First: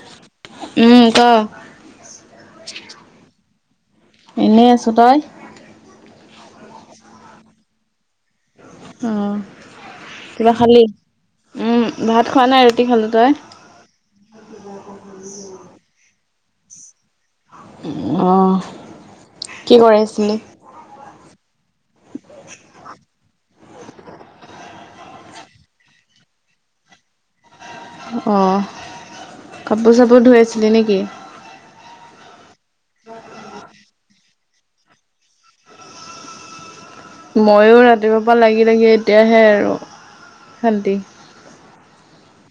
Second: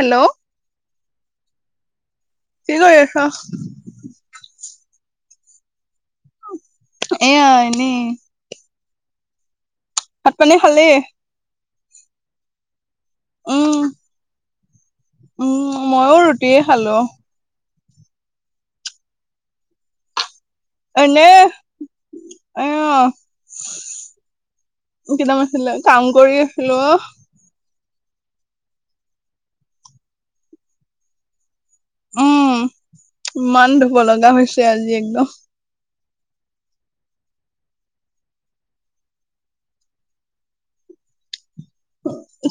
Hello উম ক কি কৰি আছ? এনেই আছোঁ তই এয়া এনেই অ ভাত কিবা পানী খালি উম ভাত খোৱা নাই ৰুটি খালো। তই? উম। উম ময়ো ৰুটিয়ে খালো। অঁ কি কৰি আছিলি? এনে অ। কেইদাম আছিলে কাম কৰি আছিলো অ অঁ কাপোৰ চাপোৰ ধুই আছিলি নেকি? উম ইমান ধুব লগা হৈছে আজি একদম ময়ো ৰাতিপুৱাৰ পৰা লাগি লাগে এতিয়াহে আৰু শান্তি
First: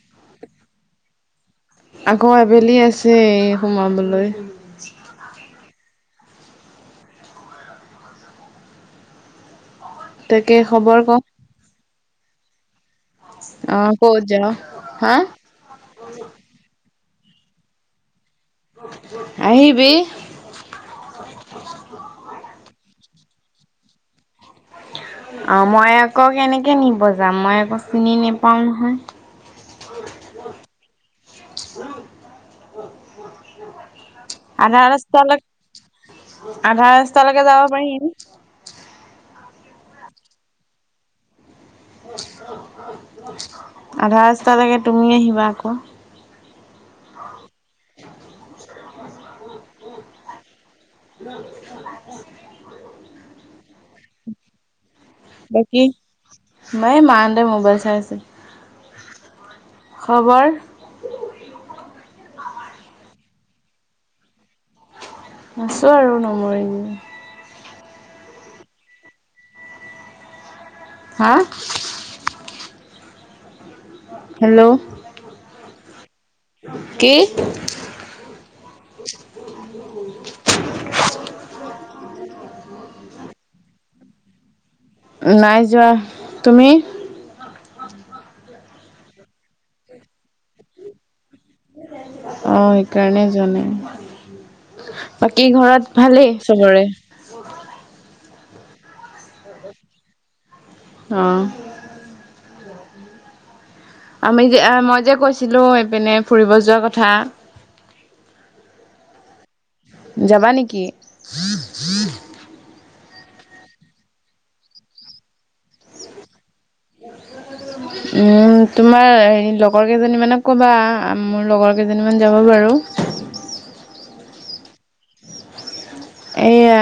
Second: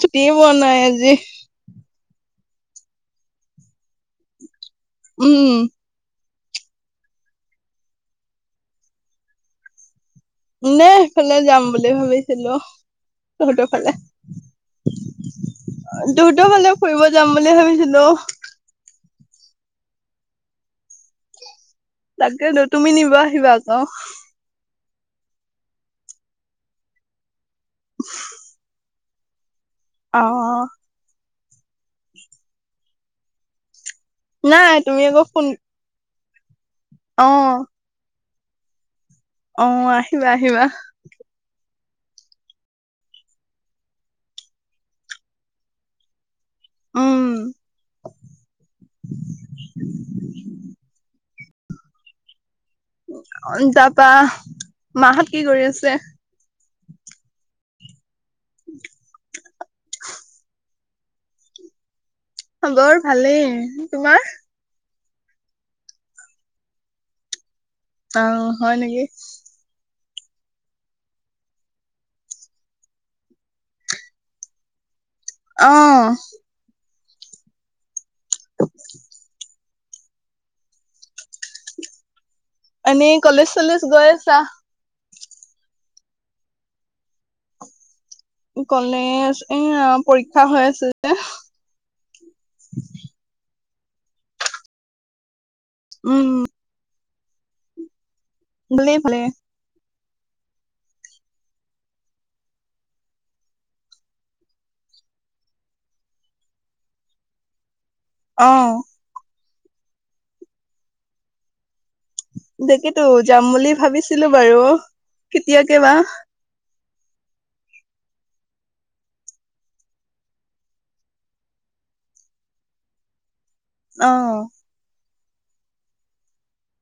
চুতিয়ে পোৱা নাই আজি। আকৌ আবেলি আছে সোমাবলৈ উম তাকে এনে খবৰ ক সেইফালে যাম বুলি ভাবিছিলোঁ। অ ক'ত যাও হা তহঁতো ফালে ফুৰিব যাম বুলি ভাবিছিলোঁ। আহিবি। তাকে ন তুমি নিব আহিবা আক। অ মই আকৌ কেনেকৈ নিব যাম মই আকৌ চিনি নেপাওঁ নহয়। অ অ [unintelligible] [unintelligible] নাই আধা তুমি আকৌ ফোন ৰাস্তালৈক আধা ৰাস্তালৈকে অ', যাব পাৰিম। অ আহিবা আহিবা। আধাৰাস্তালৈকে তুমি আহিবা আক উম [unintelligible] তাৰপা মা হঁত বাকী এই মা হঁতে মোবাইল চাই আছে। [unintelligible] খবৰ খবৰ ভালেই তোমাৰ? আছোঁ আৰু নমৰি জীয়াই অ হয় নেকি? হা হেল্ল' অঁ কি? এনে কলেজ চলেজ গৈ আছা? নাই যোৱা। তুমি? কলেজ এয়া পৰীক্ষা হৈ আছে যে। অ', সেইকাৰণে যোৱা নাই, বাকী ঘৰত উম, ভালেই চবৰে? ভালেই ভালেই। অ'। আমি যে মই যে কৈছিলো এইপিনে ফুৰিব যোৱা কথা। অ'। যাবা নেকি? তাকেতো যাম বুলি ভাবিছিলো বাৰু কেতিয়াকে বা? [inaudible] উম, তোমাৰ হেৰি লগৰ কেইজনী মানক ক'বা মোৰ লগৰ কেইজনী মান যাব বাৰু। অ'। এইয়া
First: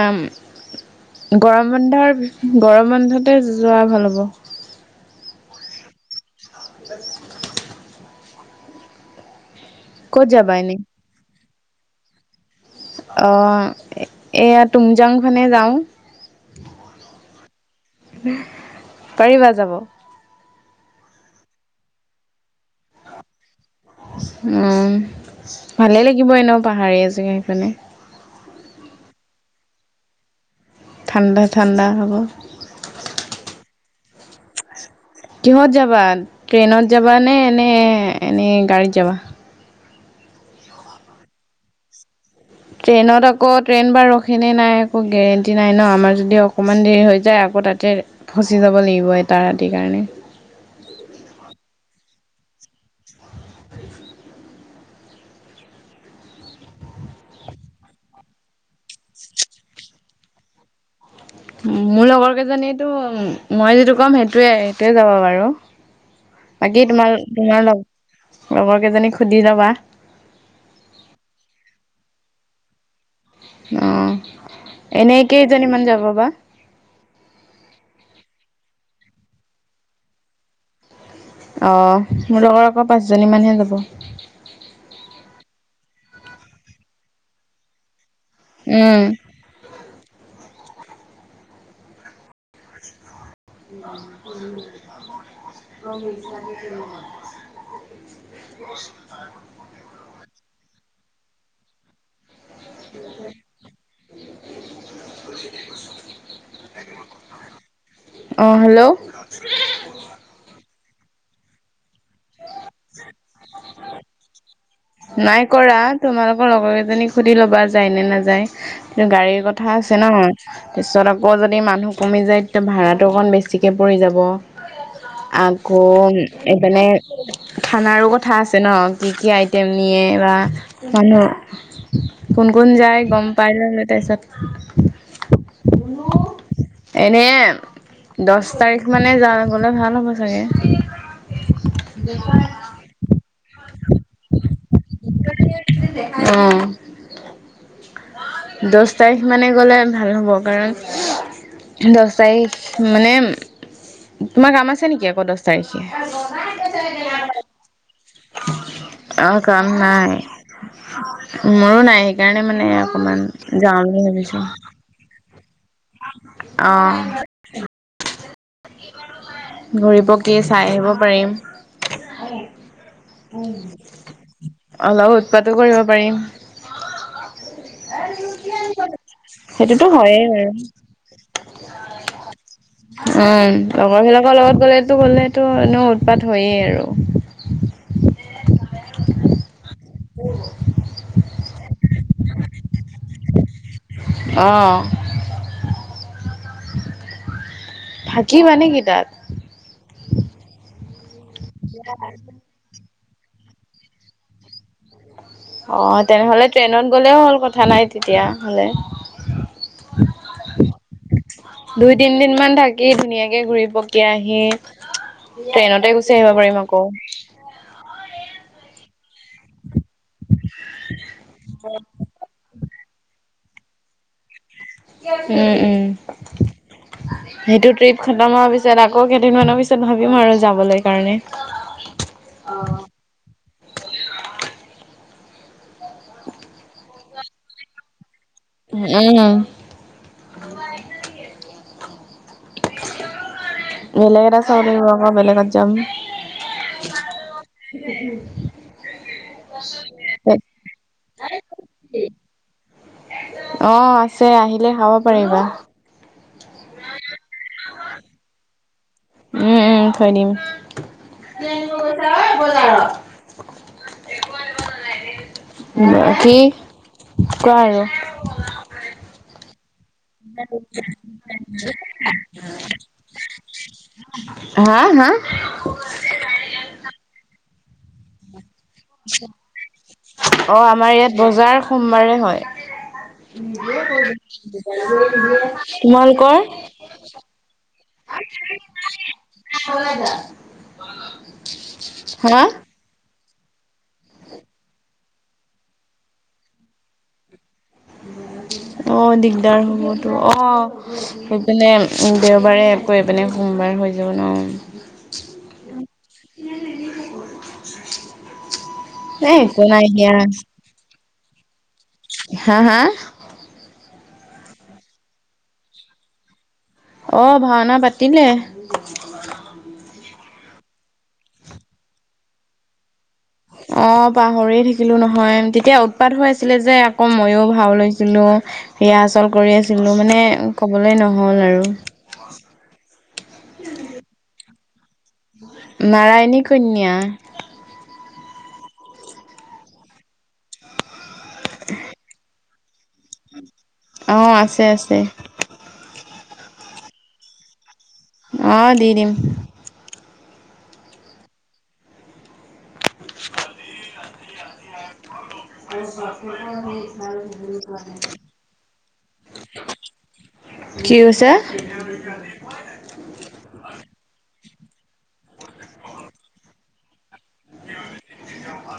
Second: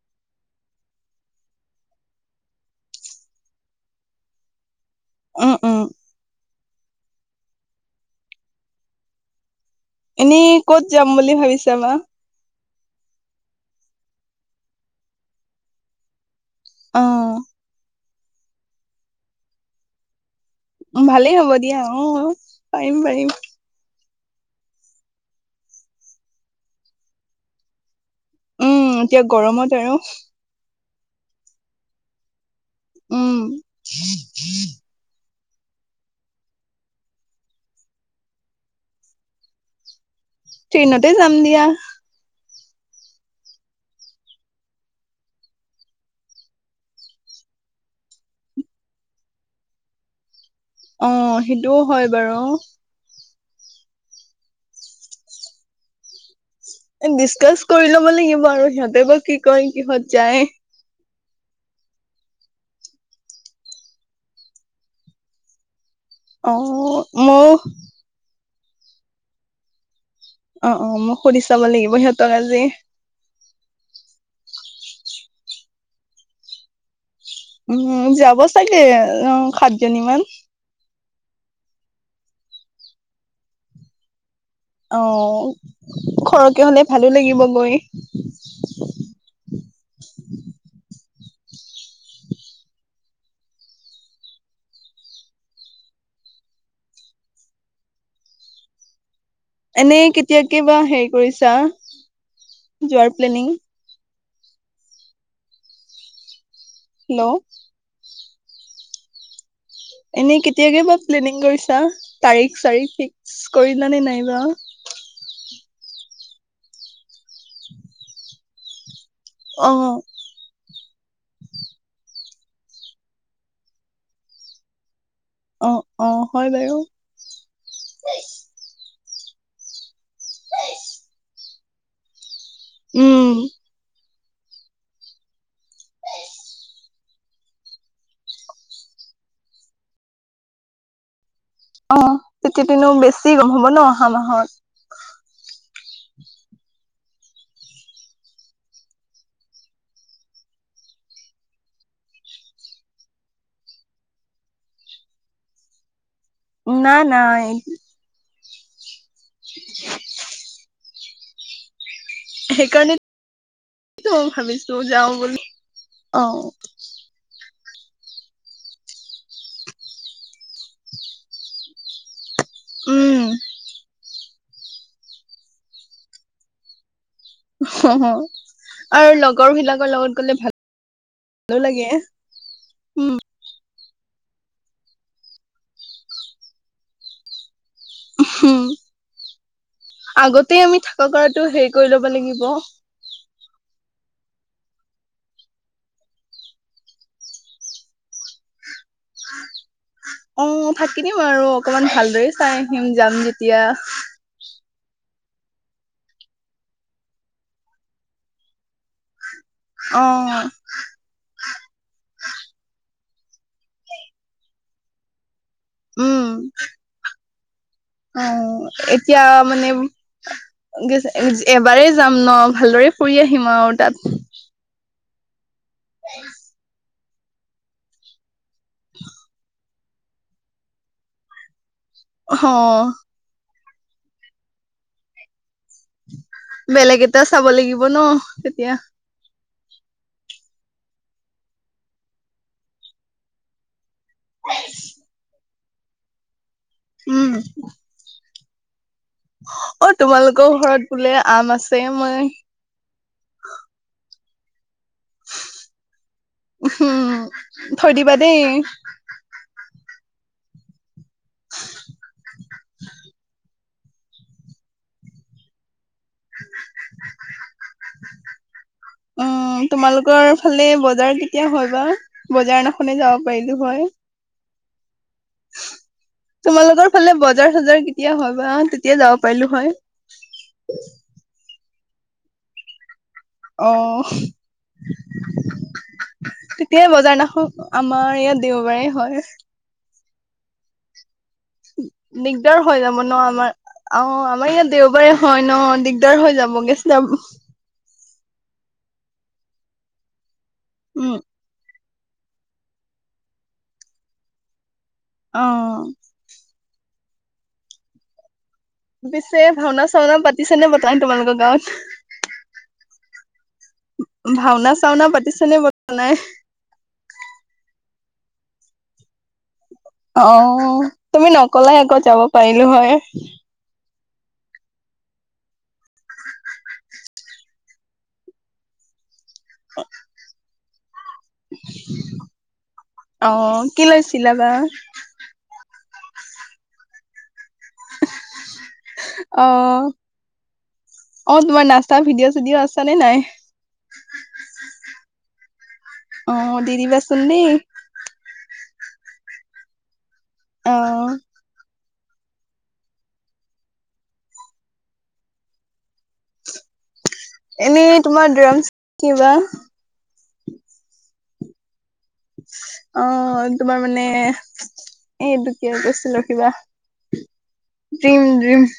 গৰম বন্ধৰ গৰম বন্ধতে যোৱা ভাল হ'ব। উম, উম। [inaudible] ক'ত এনেই যাবা এনে ক'ত যাম বুলি ভাবিছা বা? অ', এইয়া টুমজাংখনেই যাওঁ। অ'। পাৰিবা যাব? উম, ভালেই হ'ব দিয়া অ' পাৰিম পাৰিম। উম, ভালে লাগিব এনেও পাহাৰীয়া জেগা সেইফালে। উম, এতিয়া গৰমত আৰু। ঠাণ্ডা ঠাণ্ডা হ'ব। উম। কিহত যাবা ট্ৰেইনত যাবানে নে নে এনেই গাড়ীত যাবা? ট্ৰেইনতে যাম দিয়া। ট্ৰেইনত আকৌ ট্ৰেইন বা ৰখেনে নাই একো গেৰেণ্টি নাই ন, আমাৰ যদি অকণমান দেৰি হৈ যায় আকৌ আকৌ তাতে ফচি যাব লাগিব এটা ৰাতিৰ কাৰণে। অ', সেইটোও হয় বাৰু। [inaudible] ডিচকাচ কৰি ল'ব লাগিব আৰু সিহঁতে বা কি কয় কিহত যায়। মোৰ লগৰ কেইজনীয়েতো মই যিটো ক'ম সেইটোৱে সেইটোৱে যাব বাৰু। অ বাকী তোমাৰ মইও তোমাৰ লগ লগৰ কেইজনীক সুধি ল'বা। অ', অ', মই সুধি চাব লাগিব সিহঁতক আজি। অ', এনেই কেইজনীমান যাব বা? উম, যাব চাগে অ' সাতজনি মান। অ', মোৰ লগৰ আকৌ পাঁচজনীমান হে যাব। অ', সৰহকে হ'লে ভালেই লাগিব গৈ। উম। [inaudible] [inaudible] এনেই কেতিয়াকে বা হেৰি কৰিছা যোৱাৰ প্লেনিং? [inaudible] হেল্ল'। অ হেল্ল'। এনেই কেতিয়াকে ব প্লেনিং কৰিছা তাৰিখ চাৰিখ ফিক্স কৰিলা নে নাই বা? নাই কৰা তোমালোকৰ লগৰ কেইজনীক সুধি লবা যায় নে নাযায় কি গাড়ী- অ কথা আছে ন। তাৰপিছত আকৌ যদি মানুহ কমি যায় তেতিয়া ভাড়াটো অকণ বেছিকৈ পৰি যাব। অ আকৌ অ হয় বাৰু মানে খানাৰো কথা আছে ন কি কি- তেমিয়ে বা মানুহ কোন কোন যায় গম উম পাই মি তাৰপিছত- [unintelligible] কোনো এনেই, দহ তাৰিখ মানে যাব গ'লে ভাল হ'ব চাগে। অ, তেতিয়া তেনো বেছি গম হব ন অহা মাহত। অহ। দহ তাৰিখ মানে গ'লে ভাল হ'ব কাৰণ- দহ তাৰিখ মানে, তোমাৰ কাম আছে নেকি আকৌ দহ- না তাৰিখে। নাই অ কাম নাই, মোৰো নাই সেইকাৰণে মানে- মান জাও বুলি ভাবিছো। তো যাওঁ বুলি- অ অহ। ঘূৰিপকে চাই আহিব পাৰিম। উম অলপ উৎপাতো কৰিব পাৰিম। অ, আৰু লগৰ সেইটোতো বিলাকৰ লগত হয়েই গ'লে বাৰু ভালো লাগে। উম লগৰবিলাকৰ লগত গ'লেতো গ'লেতো এনেও উৎপাত হয়ে আৰু। হম। আগতে আমি থাকা কৰাতটো হেৰি কৰি ল'ব লাগিব। অ। থাকি মানে কি তাত? অ থাকি দিম আৰু অকনমান ভালদৰে চাই আহিম যাম যেতিয়া। অঁহ তেনেহ'লে ট্ৰেইনত গ'লেও হ'ল কথা নাই তেতিয়া হ'লে। অহ। দুই তিনদিন মান থাকি ধুনীয়াকে ঘূৰি পকি আহি- ট্ৰেইনতে গুচি উম আহিব পাৰিম আকৌ। অ এতিয়া মানে, এবাৰেই- যাম ন ভালদৰে ফুৰি আহিম আৰু তাত। উম উম, সেইটো ট্ৰিপ খতম হোৱাৰ পিছত আকৌ কেইদিনমানৰ পিছত- ভাবিম আৰু যাবলৈ কাৰণে। অহ। বেলেগ এটা চাব লাগিব ন তেতিয়া। উম। [inaudible] বেলেগ এটা চাবলাগিব বেলেগত যাম। উম। [inaudible] অ তোমালোকৰ ঘৰত বোলে আম আছে মই। অ আছে আহিলে খাব পাৰিবা। উম, থৈ দিবা দেই। উম উম থৈ দিম। বাকি কোৱা আৰু। অহ তোমালোকৰ ফালে বজাৰ কেতিয়া হয় বা? বজাৰ দিনাখনে যাব পাৰিলো হয়। হা হা? তোমালোকৰ ফালে বজাৰ চজাৰ কেতিয়া হয় বা? তেতিয়া যাব পাৰিলো হয়। অ আমাৰ ইয়াত বজাৰ সোমবাৰে হয়। অ', তোমালোকৰ? তেতিয়াই বজাৰ নাখন আমাৰ ইয়াত দেওবাৰে হয়। [inaudible] হা দিগদাৰ হৈ যাব ন আমাৰ। অঁ, আমাৰ ইয়াত দেওবাৰে হয় ন দিগদাৰ হৈ যাব গে চব। অঁ দিগদাৰ হ'বতো অঁ। উম, পিনে দেওবাৰে আকৌ এপিনে সোমবাৰ হৈ যাব ন। অঁ। [inaudible] পিছে একো ভাওঁনা নাই দিয়া চাওনা পাতিছে নে নাই পতা তোমালোকৰ গাঁৱত? হা হা? ভাওঁনা চাওনা পাতিছে নে পাতা নাই? অ ভাওঁনা পাতিলে। অ তুমি নকলাই আক' যাব পাৰিলো হয়। অ পাহৰিয়ে থাকিলো নহয়। তেতিয়া উৎপাত হৈ আছিলে যে, আকৌ মইয়ো ভাও লৈছিলো। ৰিহাৰ্চেল কৰি আছিলো মানে ক'বলৈ নহ'ল আৰু। অ কি লৈছিলা বা? নাৰায়ণী কন্যা। অহ অ তোমাৰ নাচা ভিডিঅ' চিডিঅ' আছে নে নাই? অঁ আছে আছে। অঁ দি দিবাচোন দেই। অ দি দিম। অঁ। [inaudible] [inaudible] এনেই তোমাৰ ড্ৰাম কি বা? কি কৈছা? অ তোমাৰ মানে এইটো কিয় কৈছিলো ৰখিবা ড্ৰীম ড্ৰীম।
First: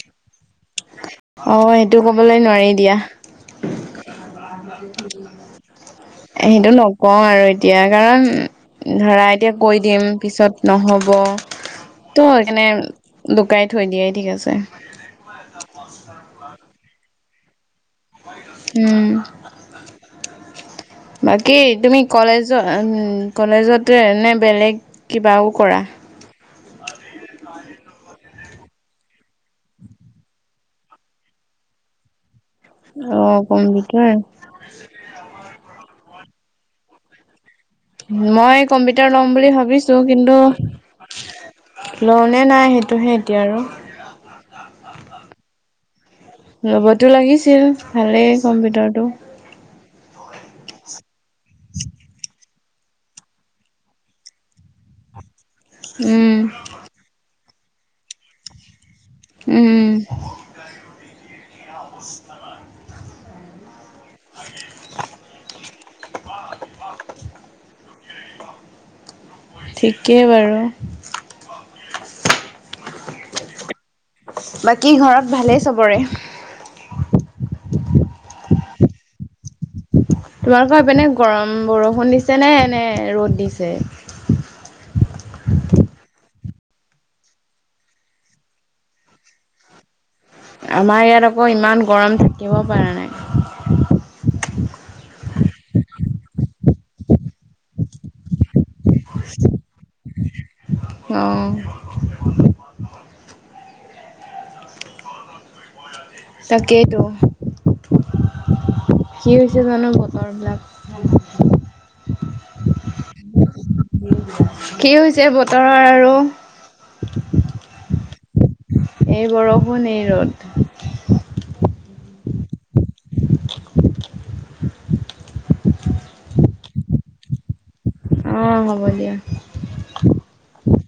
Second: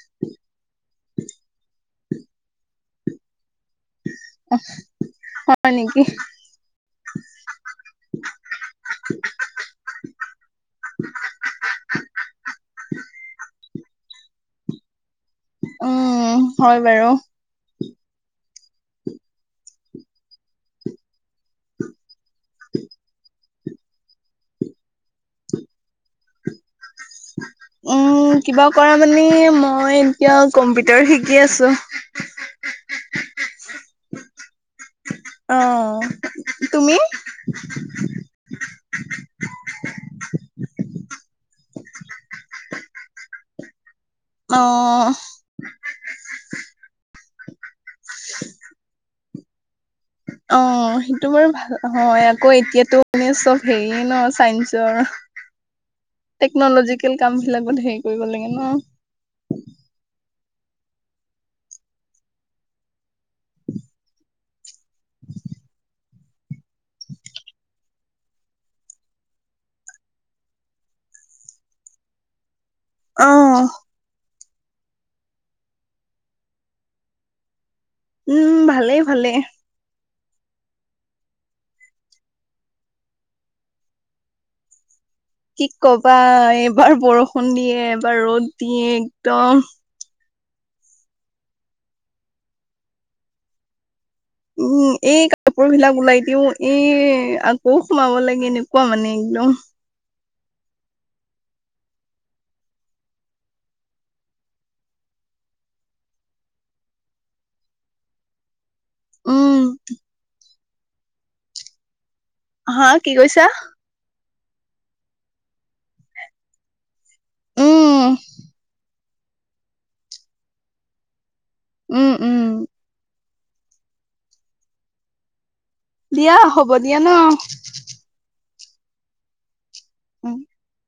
অ এইটো কবলৈ নোৱাৰি দিয়া। অ হয় নেকি? সেইটো নকওঁ আৰু এতিয়া কাৰণ ধৰা এতিয়া কৈ দিম পিছত নহ'ব ত সেইকাৰনে লুকাই থৈ দিয়াই ঠিক আছে। উম, হয় বাৰু। উম বাকী তুমি কলেজত কলেজতে নে বেলেগ কিবাও কৰা? [inaudible] উম কিবা কৰা মানে মই এতিয়া কম্পিউটাৰ শিকি আছো অ কম্পিউটাৰ অ তুমি মই কম্পিউটাৰ ল'ম বুলি ভাবিছো কিন্তু লও নে নাই সেইটোহে এতিয়া আৰু অ লব'তো লাগিছিল ভালেই কম্পিউটাৰটো অ সেইটো বাৰু ভাল হয় আকৌ এতিয়াতো মানে চব হেৰিয়ে ন চাইন্সৰ [unintelligible] উম টেকনলজিকেল কাম বিলাকত হেৰি কৰিব লাগে ন উম হয় [unintelligible] ঠিকেই বাৰু অ বাকী ঘৰত ভালেই চবৰে উম ভালেই ভালেই তোমালোকৰ সেপিনে গৰম বৰষুণ দিছে নে নে ৰ'দ দিছে কি কবা এইবাৰ বৰষুণ দিয়ে এবাৰ ৰ'দ দিয়ে একদম আমাৰ ইয়াত আকৌ ইমান গৰম থাকিব পৰা নাই উম এই কাপোৰ বিলাক ওলাই দিও এই আকৌও সোমাব লাগে এনে কোৱা মানে একদম অঁ তাকেইতো কি হৈছে উম জানো বতৰ বিলাক [unintelligible] হা কি কৈছা কি হৈছে বতৰৰ আৰু উম এই বৰষুণ এই ৰ'দ উম উম দিয়া হ'ব দিয়া ন উম হ'ব দিয়া [unintelligible]